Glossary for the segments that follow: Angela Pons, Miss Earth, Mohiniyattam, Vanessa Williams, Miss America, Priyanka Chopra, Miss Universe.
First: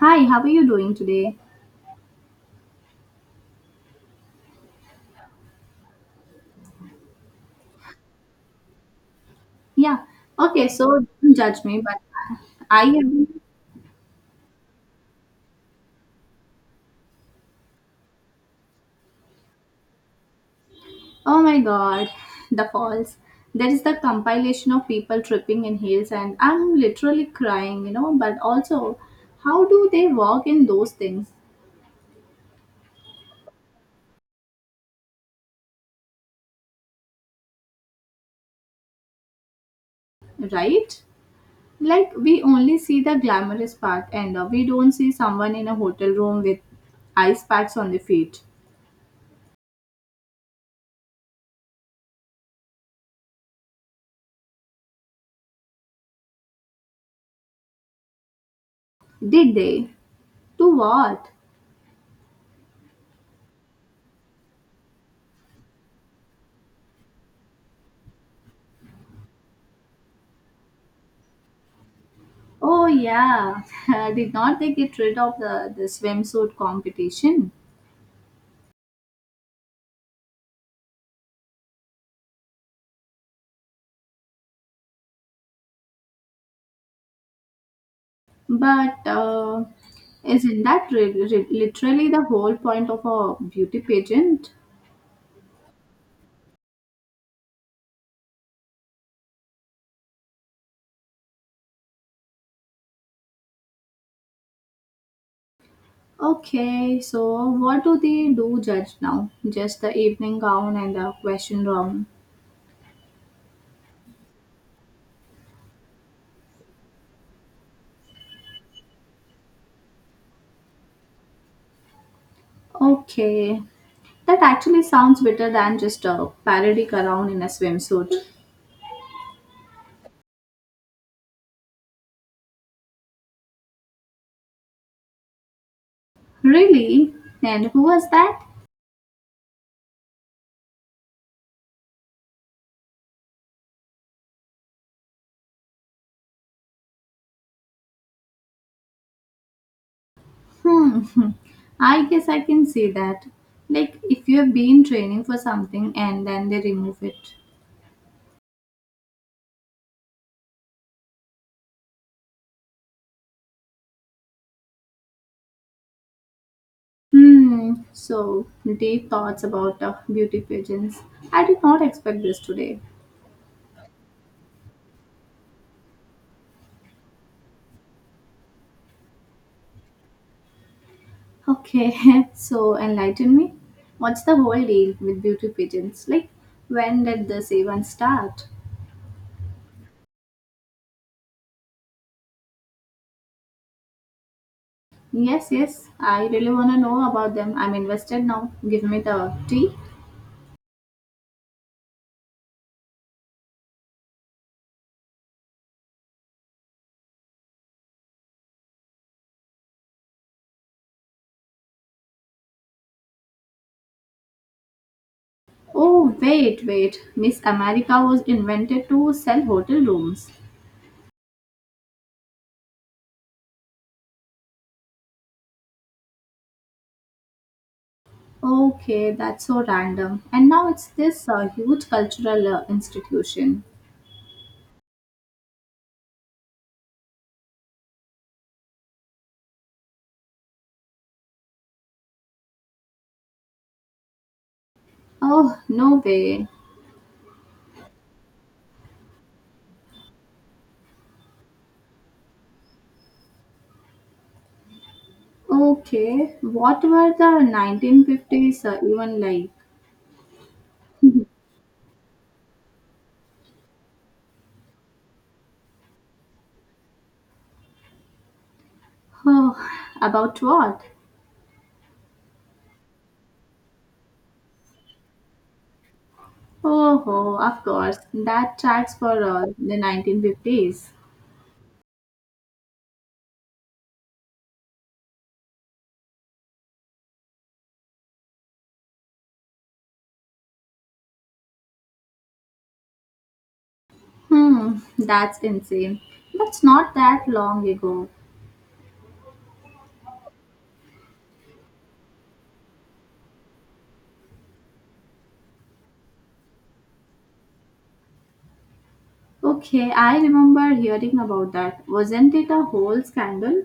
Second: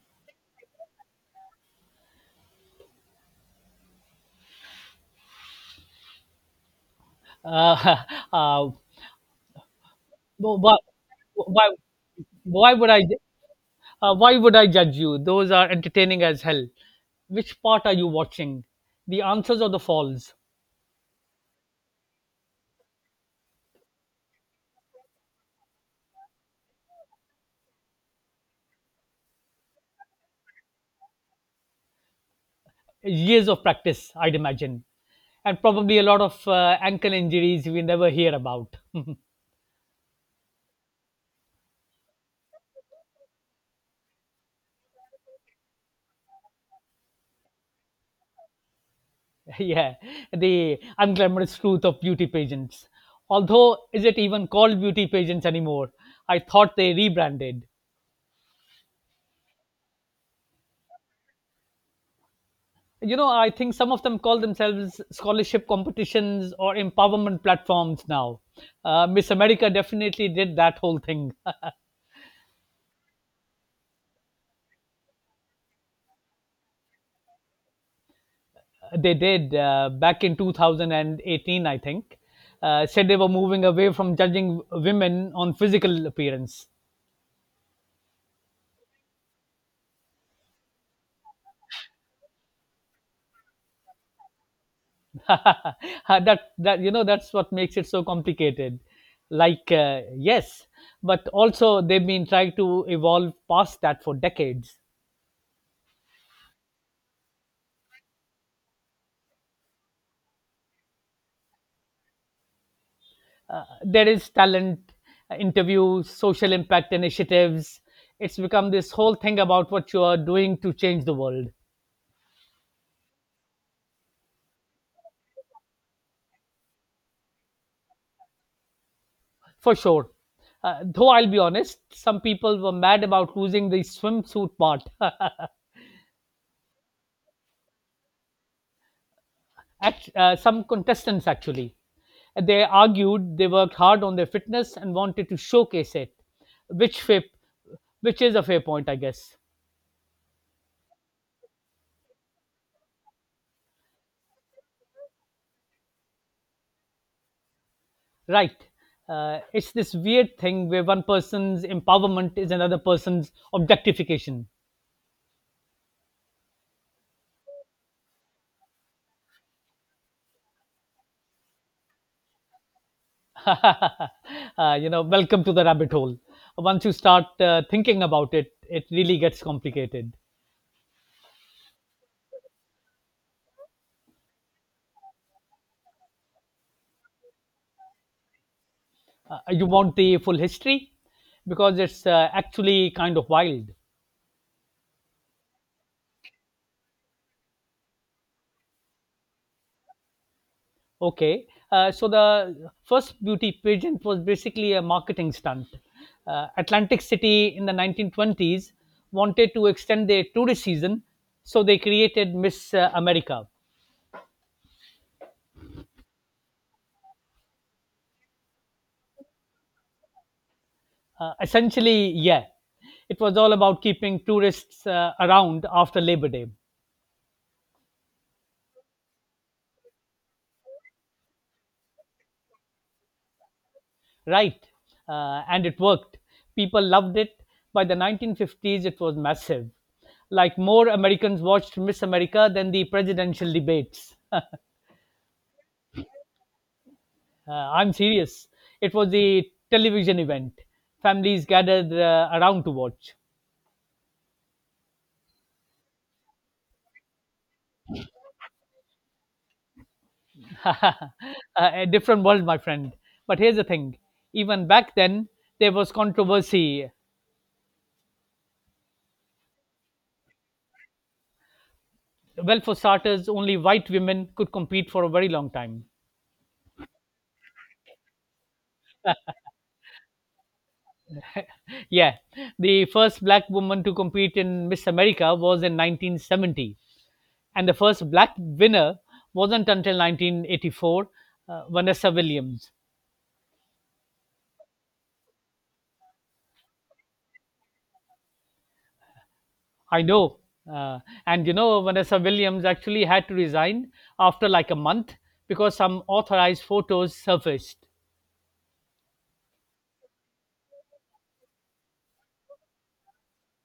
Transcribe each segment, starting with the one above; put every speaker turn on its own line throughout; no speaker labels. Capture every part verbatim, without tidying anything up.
Hi, how are you doing today?
Uh, uh,
Yeah. Okay,
why,
so don't judge
why,
me, but
why
I
would I?
am.
Uh, why would I judge you? Those are entertaining as hell. Which part are you watching? The answers or the falls?
Oh my god, the falls. There is the compilation of people tripping in heels, and I'm literally crying, you know. But also, how do they walk in those things,
Years of practice, I'd imagine, and probably a lot of uh, ankle injuries we never hear about.
right? Like, we only see the glamorous part, and uh, we don't see someone in a hotel room with ice packs on the feet.
Yeah, the unglamorous truth of beauty pageants. Although, is it even called beauty pageants anymore? I thought they rebranded.
Did they? To what?
You know, I think some of them call themselves scholarship competitions or empowerment platforms now. uh, Miss America definitely did that whole thing.
Oh yeah, did not they get rid of the, the swimsuit competition?
They did, uh, back in two thousand eighteen, I think. Uh, said they were moving away from judging women on physical appearance.
But uh, isn't that re- re- literally the whole point of a beauty pageant?
that that you know, that's what makes it so complicated. Like uh, yes, but also they've been trying to evolve past that for decades.
Okay, so what do they do judge now? Just the evening gown and the question round.
Uh, there is talent, uh, interviews, social impact initiatives. It's become this whole thing about what you are doing to change the world.
Okay, that actually sounds better than just a parody clown in a swimsuit.
For sure. Uh, though I'll be honest, some people were mad about losing the swimsuit part.
Really? And who was that?
Act- uh, Some contestants actually, they argued they worked hard on their fitness and wanted to showcase it. which fair, which is a fair point, I guess.
Hmm. I guess I can see that. Like if you have been training for something and then they remove it.
Right. Uh, it's this weird thing where one person's empowerment is another person's objectification.
Hmm. So deep thoughts about uh, beauty pageants. I did not expect this today.
uh, you know, welcome to the rabbit hole. Once you start uh, thinking about it, it really gets complicated.
Okay. so enlighten me. What's the whole deal with beauty pageants? Like when did this even start?
Uh, you want the full history, because it's uh, actually kind of wild.
Yes, yes. I really want to know about them. I'm invested now. Give me the tea.
Okay, uh, so the first beauty pageant was basically a marketing stunt. Uh, Atlantic City in the nineteen twenties wanted to extend their tourist season, so they created Miss uh, America.
Oh, wait, wait. Miss America was invented to sell hotel rooms.
Uh, essentially, yeah, it was all about keeping tourists uh, around after Labor Day,
Okay, that's so random. And now it's this uh, huge cultural uh, institution.
right? Uh, and it worked. People loved it. By the nineteen fifties, it was massive. Like, more Americans watched Miss America than the presidential debates.
Oh, no way.
Uh, I'm serious. It was a television event. Families gathered uh, around to watch.
Okay, what were the nineteen fifties uh, even like?
A different world, my friend. But here's the thing, even back then, there was controversy.
Oh, about what?
Well, for starters, only white women could compete for a very long time.
Oh, oh, of course. That tracks for uh, the nineteen fifties.
Yeah, the first black woman to compete in Miss America was in nineteen seventy, and the first black winner wasn't until nineteen eighty-four, uh, Vanessa Williams.
Hmm, that's insane. That's not that long ago.
I know. Uh, and you know, Vanessa Williams actually had to resign after like a month because some authorized photos surfaced.
Okay, I remember hearing about that. Wasn't it a whole scandal?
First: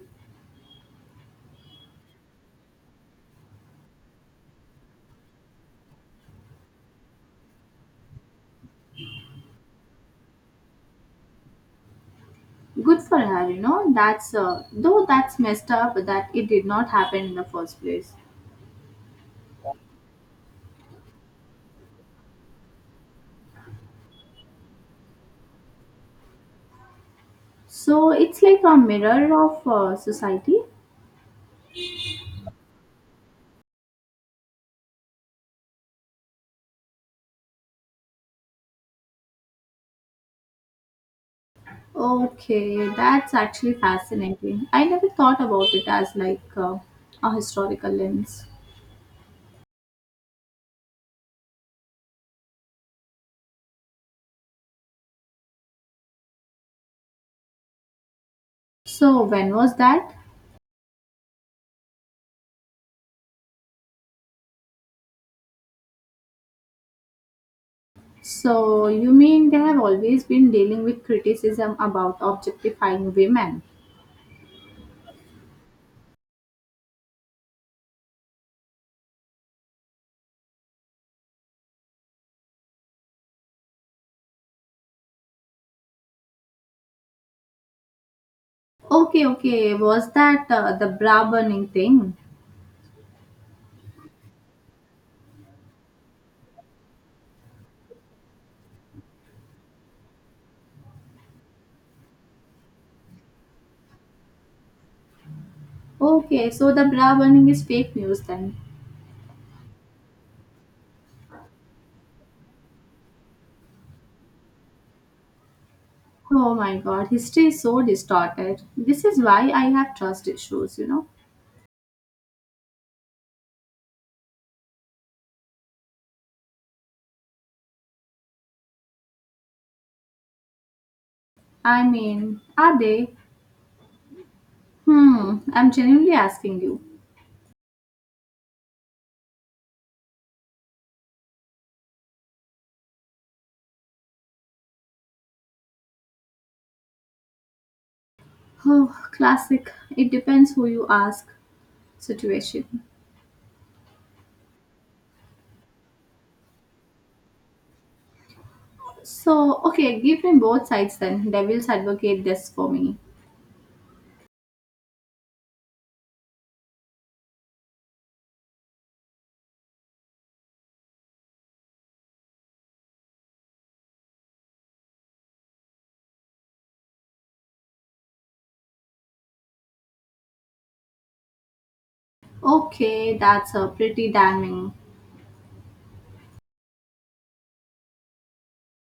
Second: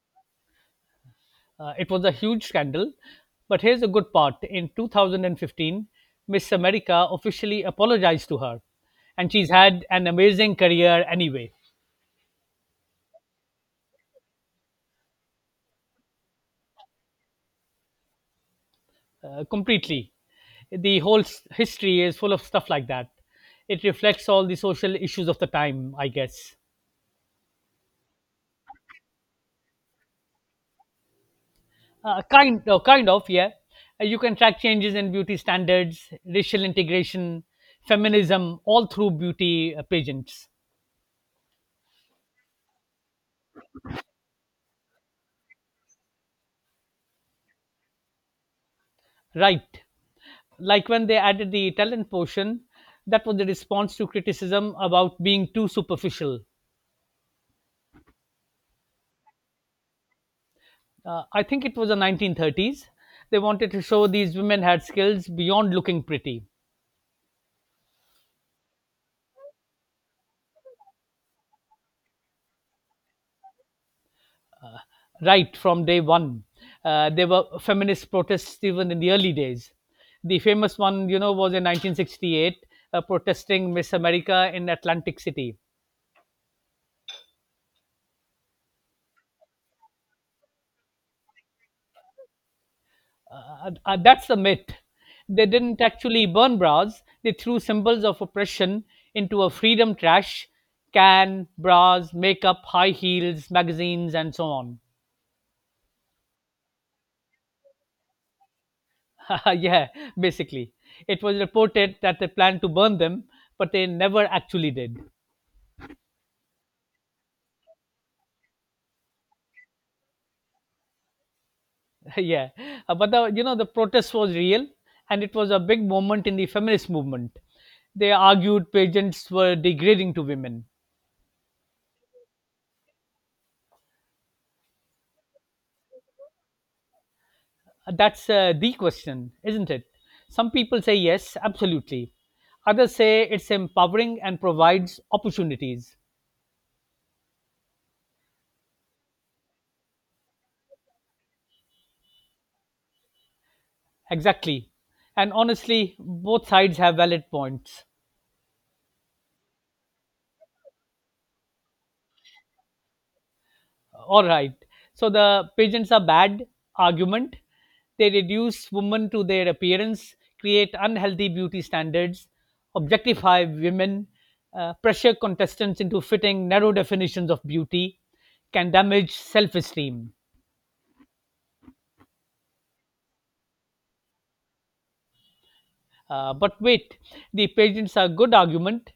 Uh, it was a huge scandal. But here's a good part: in two thousand fifteen, Miss America officially apologized to her. And she's had an amazing career anyway.
Good for her, you know. That's uh, though that's messed up that it did not happen in the first place.
Uh, completely. The whole s- history is full of stuff like that. It reflects all the social issues of the time, I guess.
So it's like a mirror of uh, society.
Uh, kind of, kind of, yeah. Uh, You can track changes in beauty standards, racial integration, feminism, all through beauty uh, pageants.
Okay, that's actually fascinating. I never thought about it as like uh, a historical lens.
Right. Like, when they added the talent portion, that was the response to criticism about being too superficial.
So when was that?
Uh, I think it was the nineteen thirties. They wanted to show these women had skills beyond looking pretty.
So you mean they have always been dealing with criticism about objectifying women?
Right from day one. Uh, there were feminist protests even in the early days. The famous one, you know, was in nineteen sixty-eight, uh, protesting Miss America in Atlantic City.
Okay, okay. Was that uh, the bra burning thing?
Uh, uh, uh, that's a myth. They didn't actually burn bras, they threw symbols of oppression into a freedom trash can: bras, makeup, high heels, magazines, and so on.
Okay, so the bra burning is fake news then.
Yeah, basically. It was reported that they planned to burn them, but they never actually did.
Oh my god, history is so distorted. This is why I have trust issues, you know?
Yeah, Uh, but the you know, the protest was real, and it was a big moment in the feminist movement. They argued pageants were degrading to women.
I mean, are they? Hmm, I'm genuinely asking you.
Uh, That's uh, the question, isn't it? Some people say yes, absolutely. Others say it's empowering and provides opportunities.
Oh, classic. It depends who you ask situation.
Exactly. And honestly, both sides have valid points.
So, okay, give me both sides then. Devils advocate this for me.
All right. So, the pageants are bad argument. They reduce women to their appearance, create unhealthy beauty standards, objectify women, uh, pressure contestants into fitting narrow definitions of beauty, can damage self esteem.
Okay, that's a pretty damning.
Uh, but wait, the pageants are good argument.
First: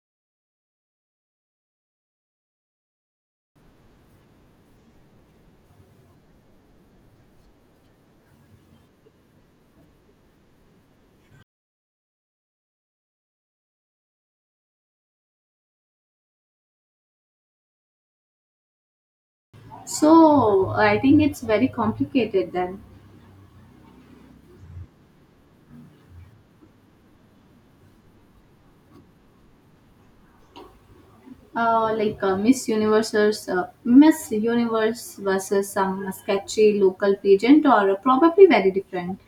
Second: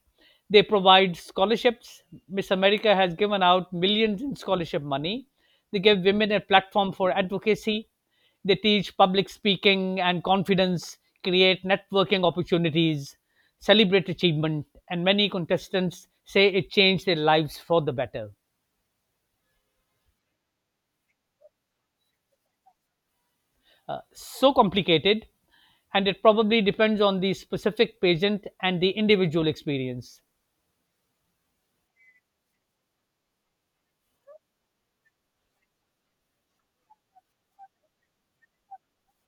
They provide scholarships. Miss America has given out millions in scholarship money. They give women a platform for advocacy. They teach public speaking and confidence, create networking opportunities, celebrate achievement, and many contestants say it changed their lives for the better.
So, I think it's very complicated then.
Uh, so complicated, and it probably depends on the specific pageant and the individual experience.
uh, like uh, Miss Universe's uh, Miss Universe versus some sketchy local pageant, or uh, probably very different,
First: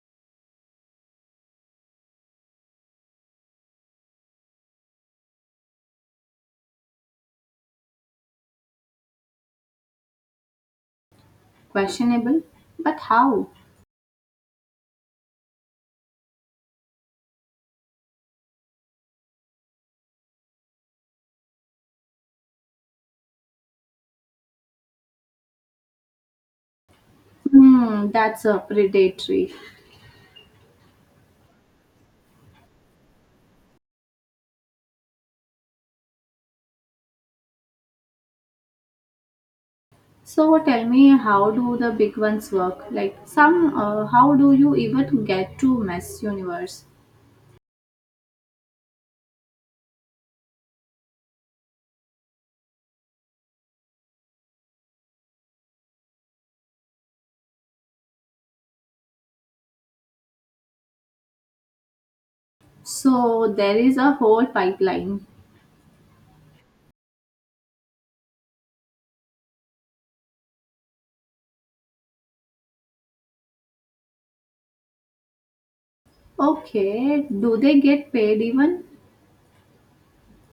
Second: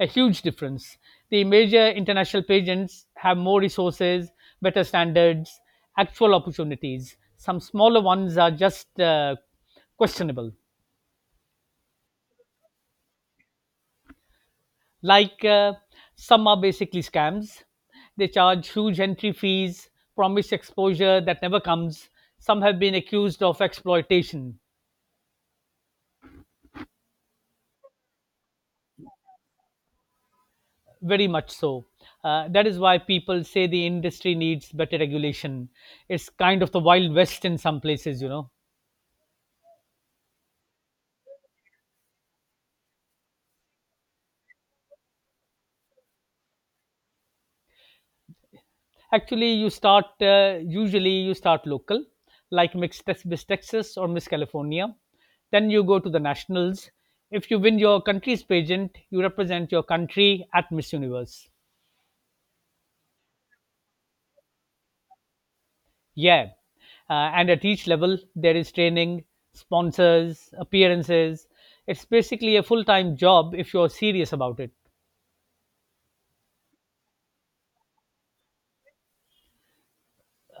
A huge difference. The major international pageants have more resources, better standards, actual opportunities. Some smaller ones are just uh, questionable.
questionable. But how?
Like uh, some are basically scams. They charge huge entry fees, promise exposure that never comes. Some have been accused of exploitation,
Hmm, that's uh, predatory.
very much so. Uh, that is why people say the industry needs better regulation. It's kind of the Wild West in some places, you know.
So tell me, how do the big ones work? Like some, uh, how do you even get to Miss Universe?
Actually, you start uh, usually you start local, like Mix Tex- Miss Texas or Miss California. Then you go to the nationals. If you win your country's pageant, you represent your country at Miss Universe.
So there is a whole pipeline.
Yeah, uh, and at each level there is training, sponsors, appearances. It's basically a full-time job if you're serious about it.
Okay, do they get paid even?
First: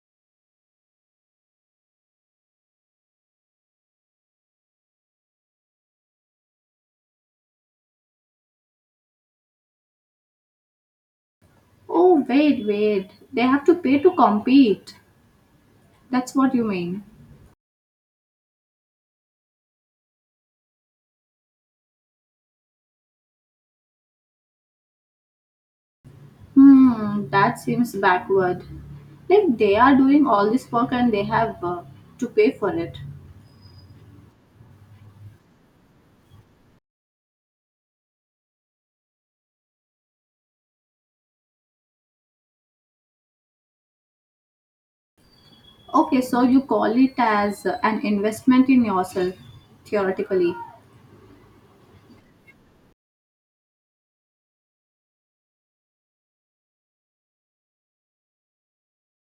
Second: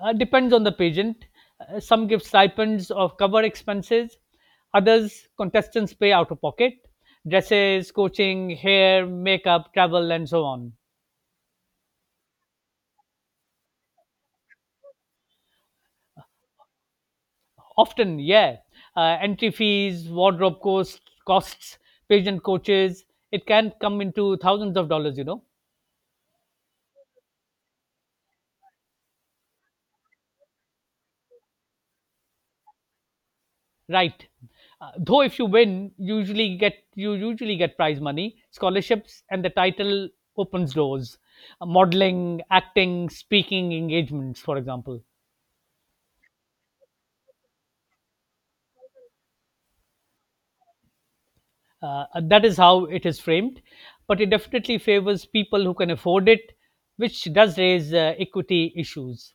uh, Depends on the pageant. Uh, some give stipends of cover expenses. Others, contestants pay out of pocket: dresses, coaching, hair, makeup, travel, and so on.
Oh wait, wait, they have to pay to compete. That's what you mean.
Often, yeah, uh, entry fees, wardrobe cost, costs, pageant coaches. It can come into thousands of dollars, you know.
Hmm, that seems backward. Like they are doing all this work and they have uh, to pay for it.
Right. Uh, though if you win, usually get you usually get prize money, scholarships, and the title opens doors. Uh, modeling, acting, speaking engagements, for example.
Okay, so you call it as uh, an investment in yourself, theoretically.
Uh, uh, that is how it is framed, but it definitely favors people who can afford it, which does raise uh, equity issues.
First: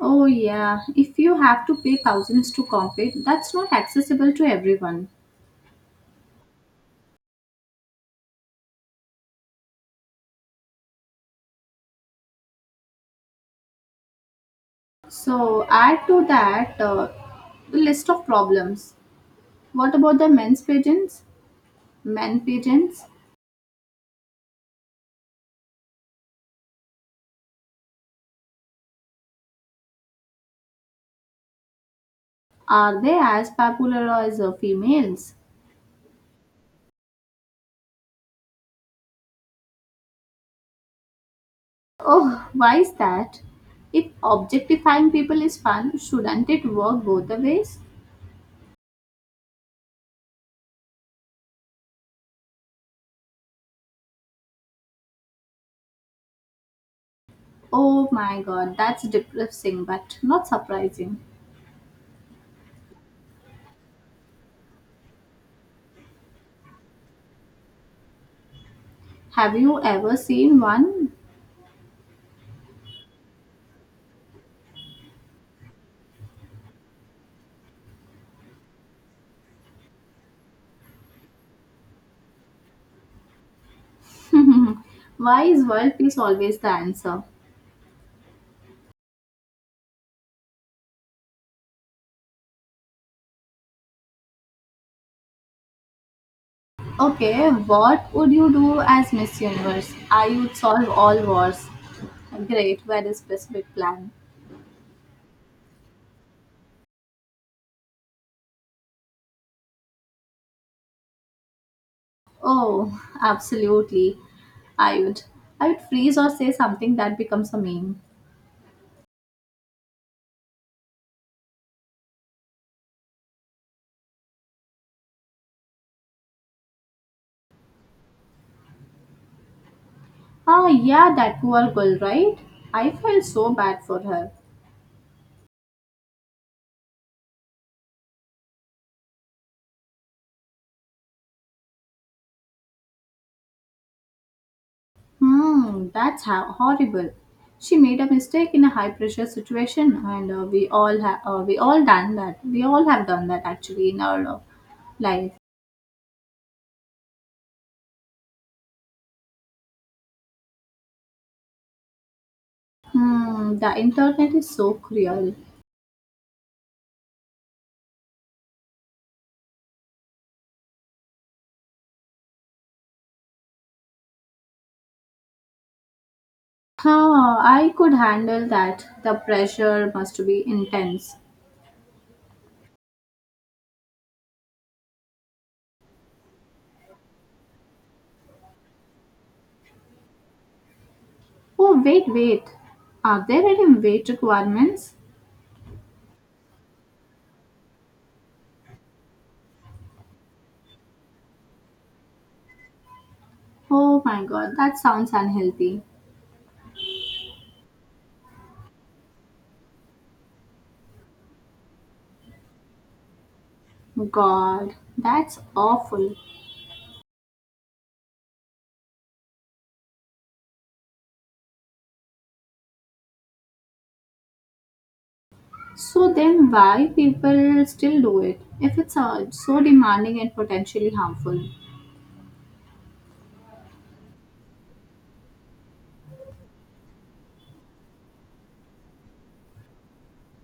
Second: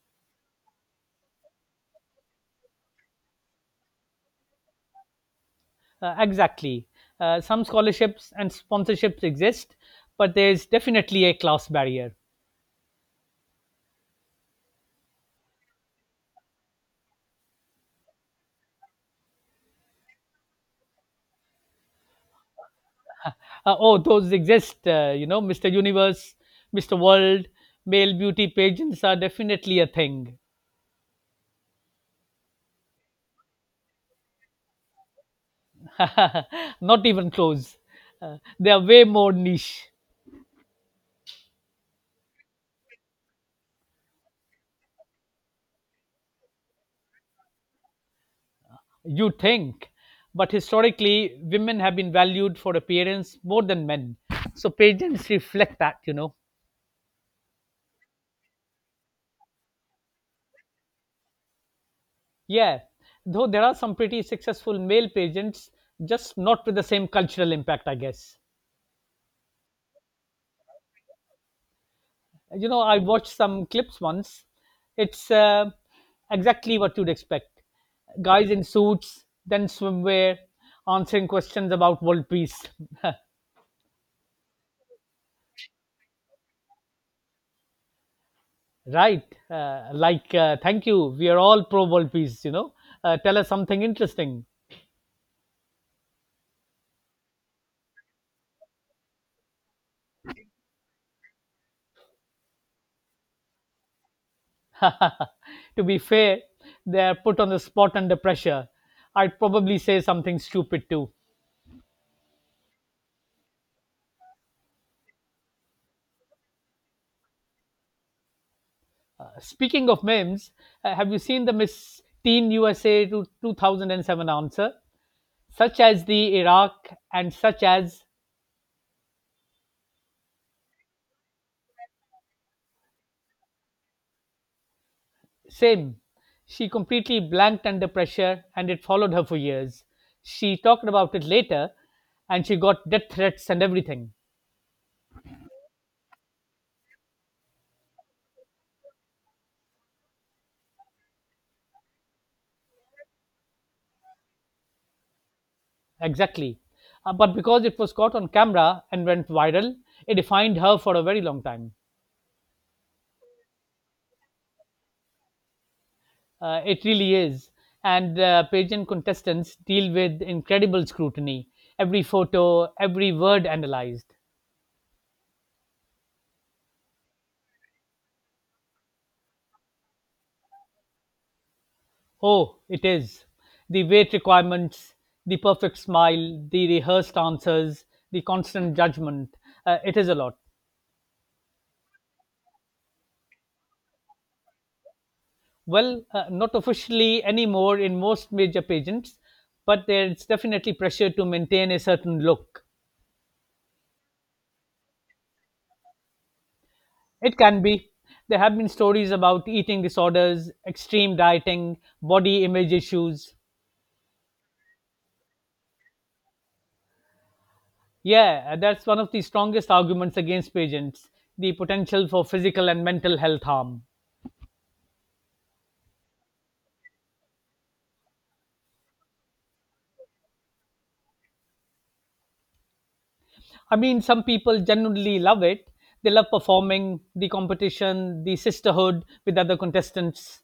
Oh, yeah, if you have to pay thousands to compete, that's not accessible to everyone.
Uh, exactly. Uh, some scholarships and sponsorships exist, but there's definitely a class barrier.
So, add to that uh, the list of problems. What about the men's pigeons? Men pigeons?
Uh, oh, those exist. Uh, you know, mister Universe, mister World, male beauty pageants are definitely a thing.
Are they as popular as uh, females?
Not even close. Uh, they are way more niche,
Oh, why is that? If objectifying people is fun, shouldn't it work both the ways?
you think. But historically, women have been valued for appearance more than men. So pageants reflect that, you know.
Oh my god, that's depressing but not surprising.
Yeah, though there are some pretty successful male pageants, just not with the same cultural impact, I guess.
Have you ever seen one?
You know, I watched some clips once. It's uh, exactly what you'd expect: guys in suits, then swimwear, answering questions about world peace.
why is world peace always the answer?
Right. Uh, like uh, thank you, we are all pro world peace, you know. Uh, tell us something interesting.
Okay, what would you do as Miss Universe? I would solve all wars. Great, very specific plan.
To be fair, they are put on the spot under pressure, I'd probably say something stupid too.
Oh, absolutely. I would. I would freeze or say something that becomes a meme.
Speaking of memes, uh, have you seen the Miss Teen USA to two thousand seven answer? Such as the Iraq, and such as.
Ah, yeah, that poor girl, right? I felt so bad for her.
Sim. She completely blanked under pressure and it followed her for years. She talked about it later, and she got death threats and everything.
Hmm, that's ho- horrible. She made a mistake in a high-pressure situation, and uh, we all have uh, we all done that. We all have done that actually in our uh, life.
Exactly. Uh, but because it was caught on camera and went viral, it defined her for a very long time.
Hmm, the internet is so cruel.
Uh, it really is. And uh, pageant contestants deal with incredible scrutiny, every photo, every word analyzed.
Huh, I could handle that. The pressure must be intense.
Oh, it is. The weight requirements, the perfect smile, the rehearsed answers, the constant judgment. Uh, it is a lot.
Oh, wait, wait. Are there any weight requirements?
Well, uh, not officially anymore in most major pageants, but there's definitely pressure to maintain a certain look.
Oh my god, that sounds unhealthy.
It can be. There have been stories about eating disorders, extreme dieting, body image issues.
God, that's awful.
Yeah, that's one of the strongest arguments against pageants: the potential for physical and mental health harm.
So then why people still do it if it's uh, so demanding and potentially harmful?
I mean, some people genuinely love it. They love performing, the competition, the sisterhood with other contestants.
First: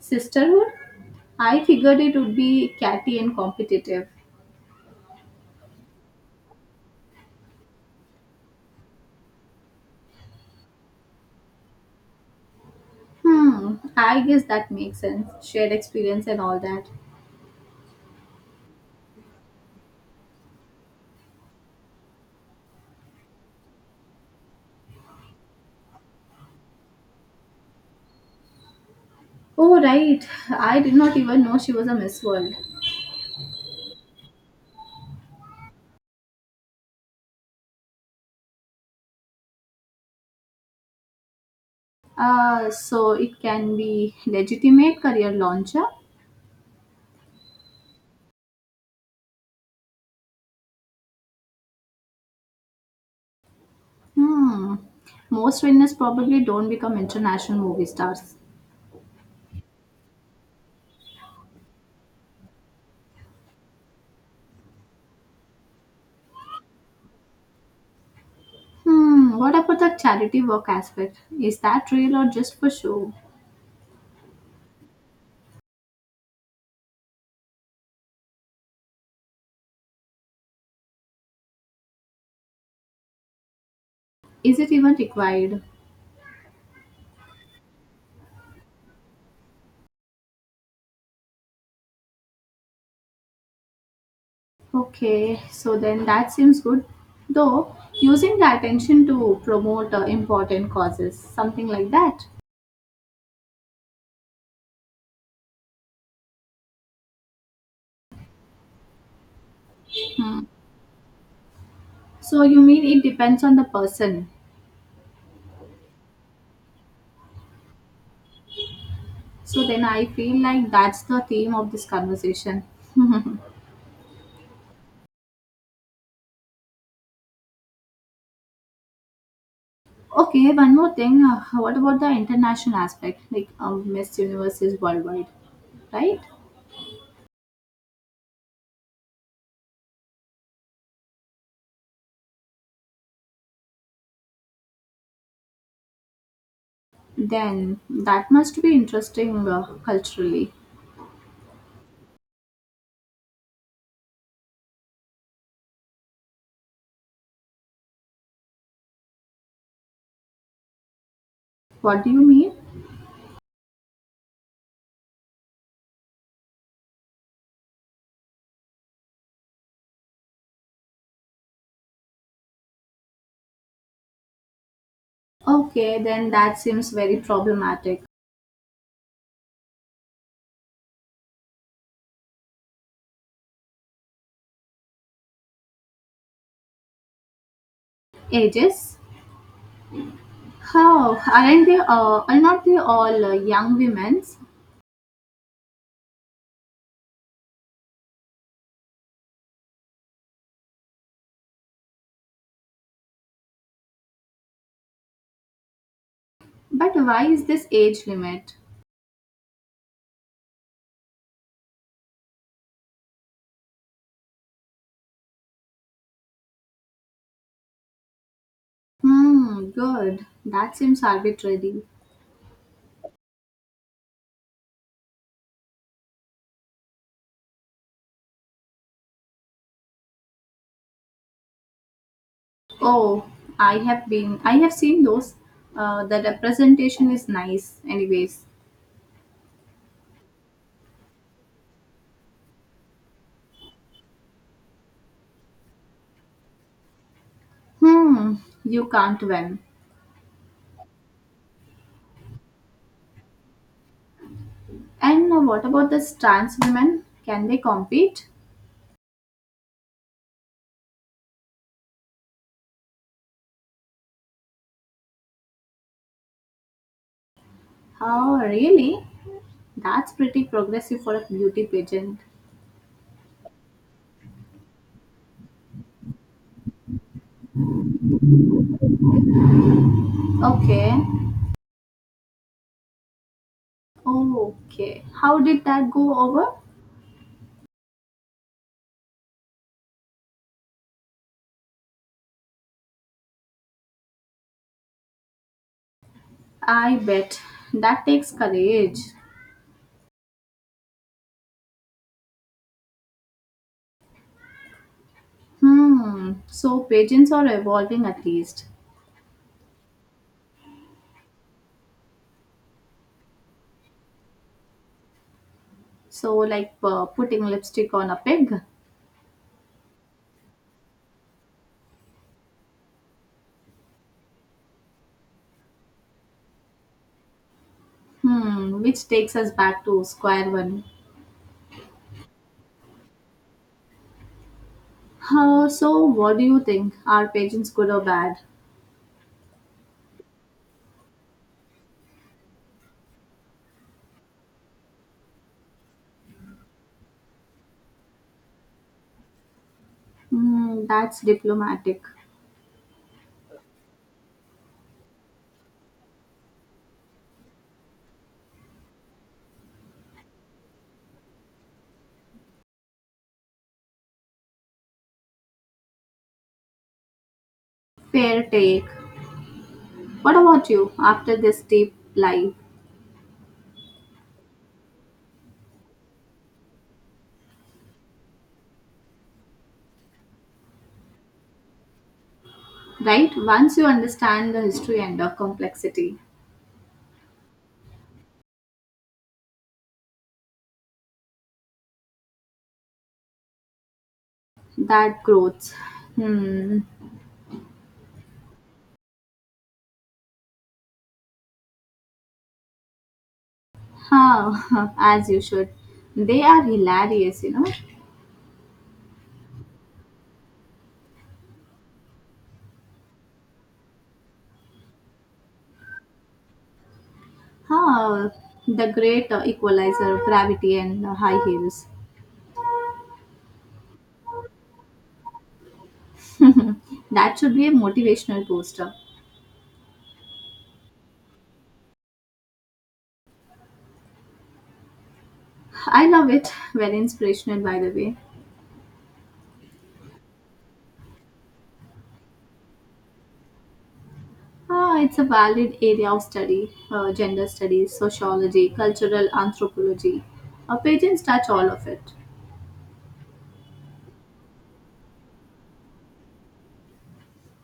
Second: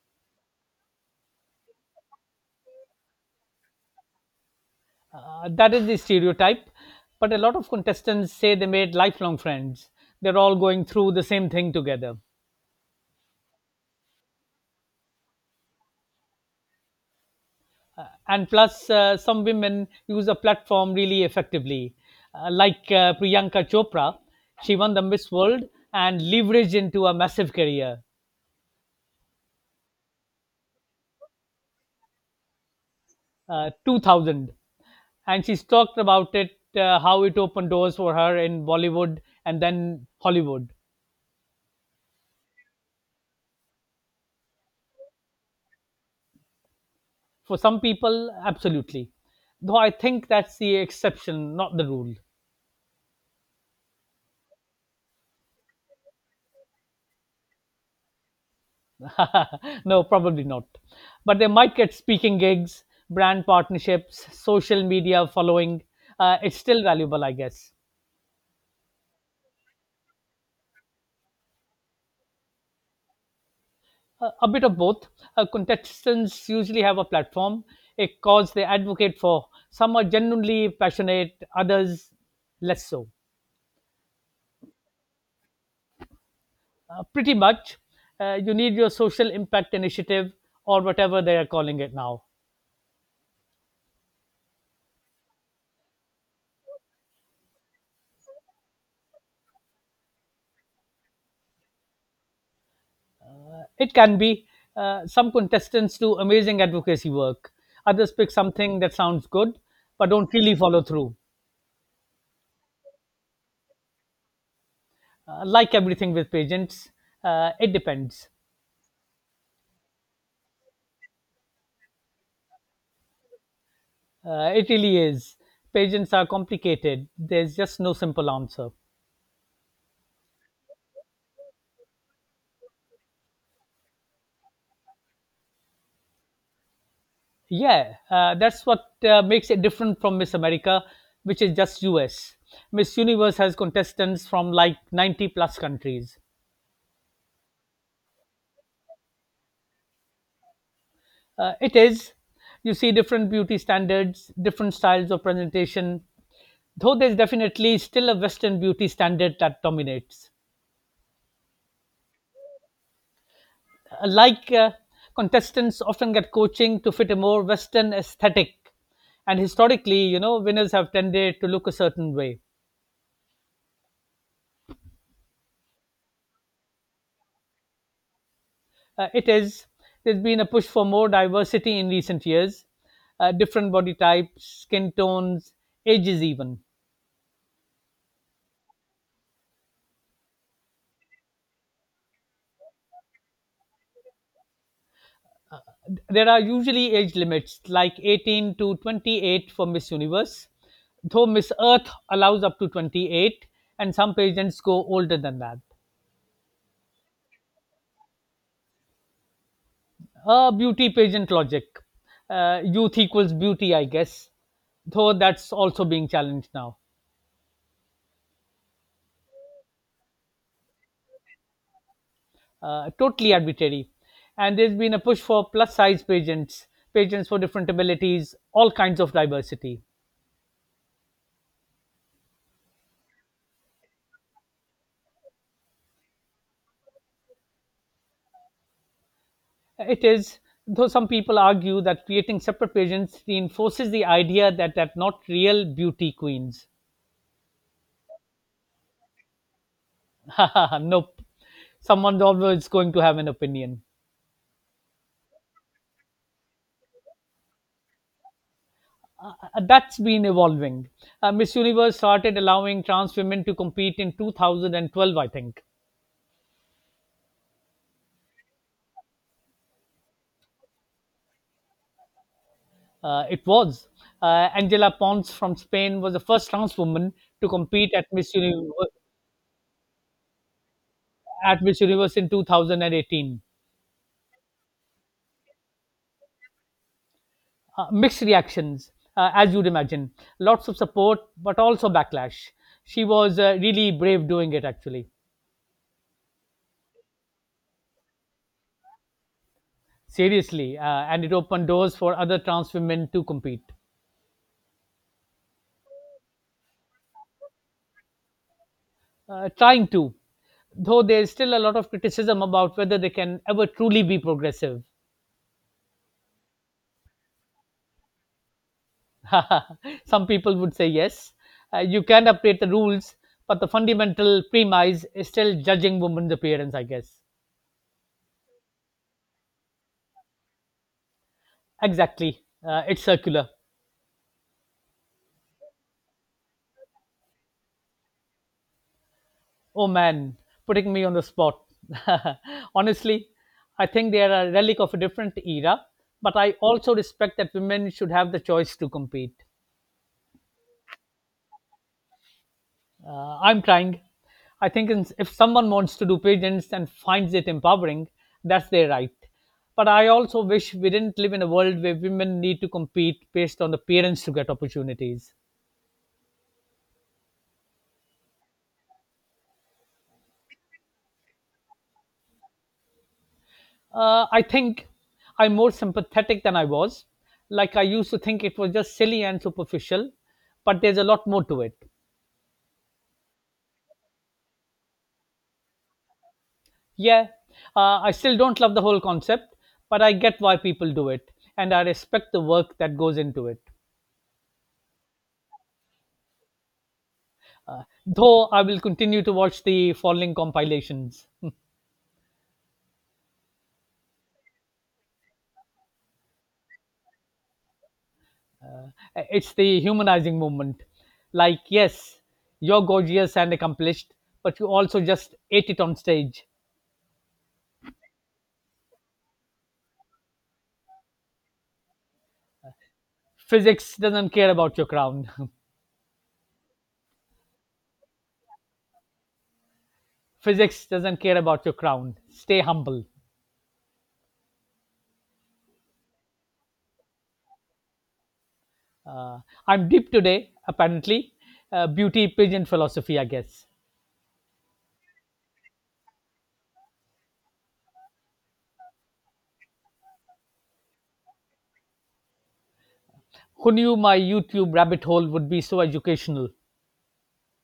Sisterhood? I figured it would be catty and competitive.
Uh, that is the stereotype. But a lot of contestants say they made lifelong friends. They're all going through the same thing together.
Hmm, I guess that makes sense. Shared experience and all that.
Uh, and plus, uh, some women use a platform really effectively. Uh, like uh, Priyanka Chopra, she won the Miss World and leveraged into a massive career.
Oh, right. I did not even know she was a Miss World.
uh, two thousand, and she's talked about it, uh, how it opened doors for her in Bollywood and then Hollywood.
Uh, so it can be legitimate career launcher.
For some people, absolutely, though I think that's the exception, not the rule.
Hmm. Most winners probably don't become international movie stars.
No, probably not, but they might get speaking gigs, brand partnerships, social media following. Uh, it's still valuable, I guess.
Hmm, what about the charity work aspect? Is that real or just for show?
Uh, a bit of both. Uh, contestants usually have a platform, a cause they advocate for. Some are genuinely passionate, others less so.
Is it even required?
Uh, pretty much, uh, you need your social impact initiative or whatever they are calling it now.
Okay, so then that seems good. Though, using the attention to promote uh, important causes, something like that.
It can be. Uh, some contestants do amazing advocacy work, others pick something that sounds good but don't really follow through.
So, you mean it depends on the person.
Uh, like everything with pageants, uh, it depends.
So, then I feel like that's the theme of this conversation.
Uh, it really is. Pageants are complicated. There's just no simple answer.
okay, one more thing. Uh, what about the international aspect? Like, um, Miss Universe is worldwide, right?
Yeah, uh, that's what uh, makes it different from Miss America, which is just U S. Miss Universe has contestants from like ninety plus countries.
Then that must be interesting uh, culturally.
Uh, it is. You see different beauty standards, different styles of presentation, though there's definitely still a Western beauty standard that dominates.
What do you mean?
Like uh, Contestants often get coaching to fit a more Western aesthetic, and historically, you know, winners have tended to look a certain way.
Okay, then that seems very problematic.
Uh, it is. There's been a push for more diversity in recent years, uh, different body types, skin tones, ages even.
Ages? How? Aren't they all, are not they all uh, young women?
There are usually age limits like eighteen to twenty-eight for Miss Universe, though Miss Earth allows up to twenty-eight, and some pageants go older than that.
But why is this age limit?
Uh, beauty pageant logic. Uh, youth equals beauty, I guess, though that's also being challenged now.
Hmm, good. That seems arbitrary.
Uh, totally arbitrary. And there's been a push for plus size pageants, pageants for different abilities, all kinds of diversity.
Oh, I have been, I have seen those. Uh, the representation is nice, anyways.
It is, though some people argue that creating separate pageants reinforces the idea that they're not real beauty queens.
Hmm, you can't win.
Nope. Someone's always going to have an opinion.
And uh, what about the trans women? Can they compete?
Uh, That's been evolving. Uh, Miss Universe started allowing trans women to compete in two thousand twelve, I think.
Oh, really? That's pretty progressive for a beauty pageant.
Uh, it was. Uh, Angela Pons from Spain was the first trans woman to compete at Miss, Univ-
Okay.
at Miss Universe in two thousand eighteen.
Okay. How did that go over?
Uh, mixed reactions, uh, as you'd imagine. Lots of support, but also backlash. She was uh, really brave doing it, actually.
I bet. That takes courage.
Seriously. Uh, and it opened doors for other trans women to compete.
Hmm. So pageants are evolving at least.
Uh, trying to, though there's still a lot of criticism about whether they can ever truly be progressive.
So like uh, putting lipstick on a pig.
Some people would say yes, uh, you can update the rules, but the fundamental premise is still judging women's appearance, I guess.
Hmm. Which takes us back to square one.
Exactly. Uh, it's circular.
Uh, so what do you think? Are pageants good or bad?
Oh man, putting me on the spot. Honestly, I think they are a relic of a different era, but I also respect that women should have the choice to compete.
Hmm. That's diplomatic.
Uh, I'm trying. I think if someone wants to do pigeons and finds it empowering, that's their right. But I also wish we didn't live in a world where women need to compete based on appearance to get opportunities.
Fair take. What about you after this deep live?
Uh, I think I'm more sympathetic than I was. Like I used to think it was just silly and superficial, but there's a lot more to it.
Right? Once you understand the history and the complexity.
Yeah, uh, I still don't love the whole concept, but I get why people do it, and I respect the work that goes into it.
That growth. Hmm.
Uh, though I will continue to watch the following compilations.
Huh. As you should. They are hilarious, you know.
Uh, it's the humanizing movement. Like, yes, you're gorgeous and accomplished, but you also just ate it on stage.
Huh. The great uh, equalizer, gravity, and uh, high heels.
Physics doesn't care about your crown.
That should be a motivational poster.
Physics doesn't care about your crown. Stay humble.
I love it. Very inspirational, by the way.
Uh, I'm deep today, apparently. Uh, beauty pigeon philosophy, I guess.
Ah, it's a valid area of study uh, gender studies, sociology, cultural anthropology. Our patents touch all of it.
Who knew my YouTube rabbit hole would be so educational?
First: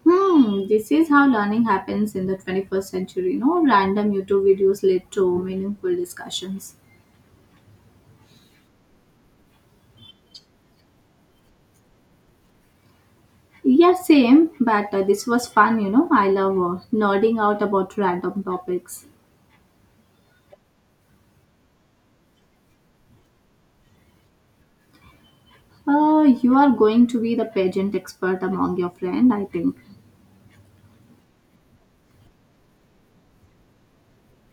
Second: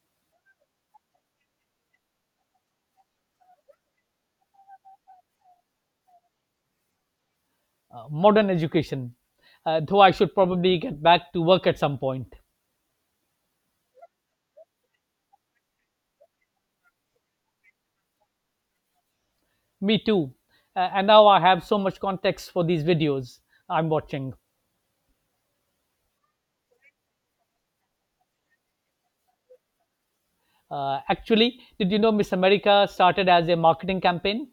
Hmm, this is how learning happens in the twenty-first century. No random YouTube videos led to meaningful discussions.
uh, Modern education, uh, though I should probably get back to work at some point.
Yeah, same, but uh, this was fun, you know. I love uh, nerding out about random topics.
Me too. Uh, and now I have so much context for these videos I'm watching.
Uh, you are going to be the pageant expert among your friend, I think.
Uh, actually, did you know Miss America started as a marketing campaign?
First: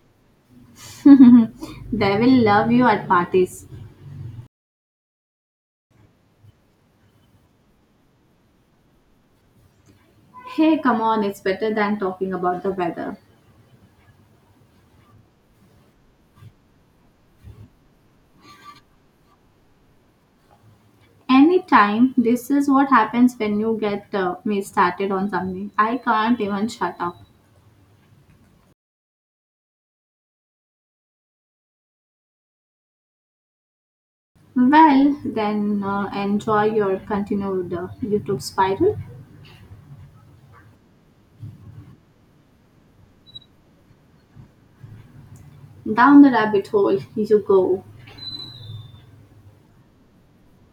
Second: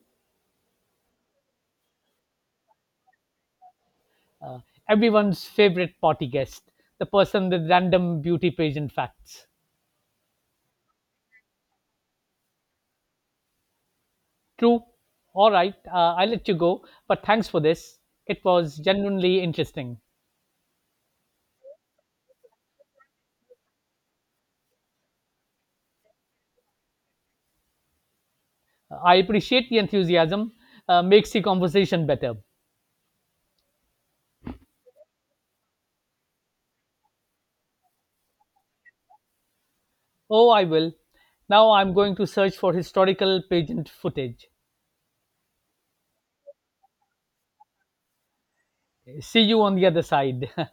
they will love you at parties.
Uh, Everyone's favorite party guest, the person with random beauty pageant facts.
Hey, come on, it's better than talking about the weather.
True. All right, uh, I let you go, but thanks for this. It was genuinely interesting.
Anytime, this is what happens when you get uh, me started on something. I can't even shut up.
Uh, I appreciate the enthusiasm, uh, makes the conversation better.
Well, then uh, enjoy your continued uh, YouTube spiral.
Oh, I will. Now I'm going to search for historical pageant footage.
Down the rabbit hole you go.
Okay, see you on the other side.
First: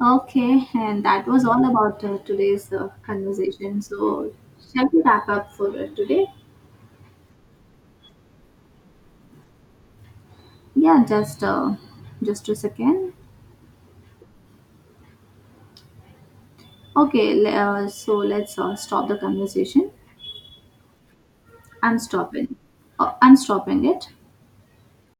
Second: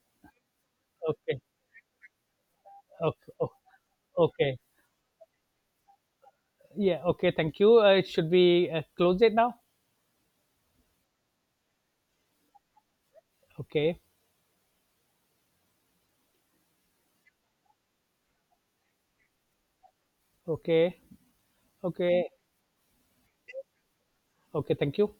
Okay, and that
Okay.
was all about uh, today's uh,
Okay. o-
conversation. So,
Okay.
shall we wrap up for uh, today?
Yeah. Okay. Thank you. Uh, should we uh, close it now?
Yeah, just uh, just a second.
Okay.
Okay, le- uh, so let's uh, stop the conversation.
Okay.
I'm
Okay.
stopping. Uh, I'm stopping it.
Okay. Thank you.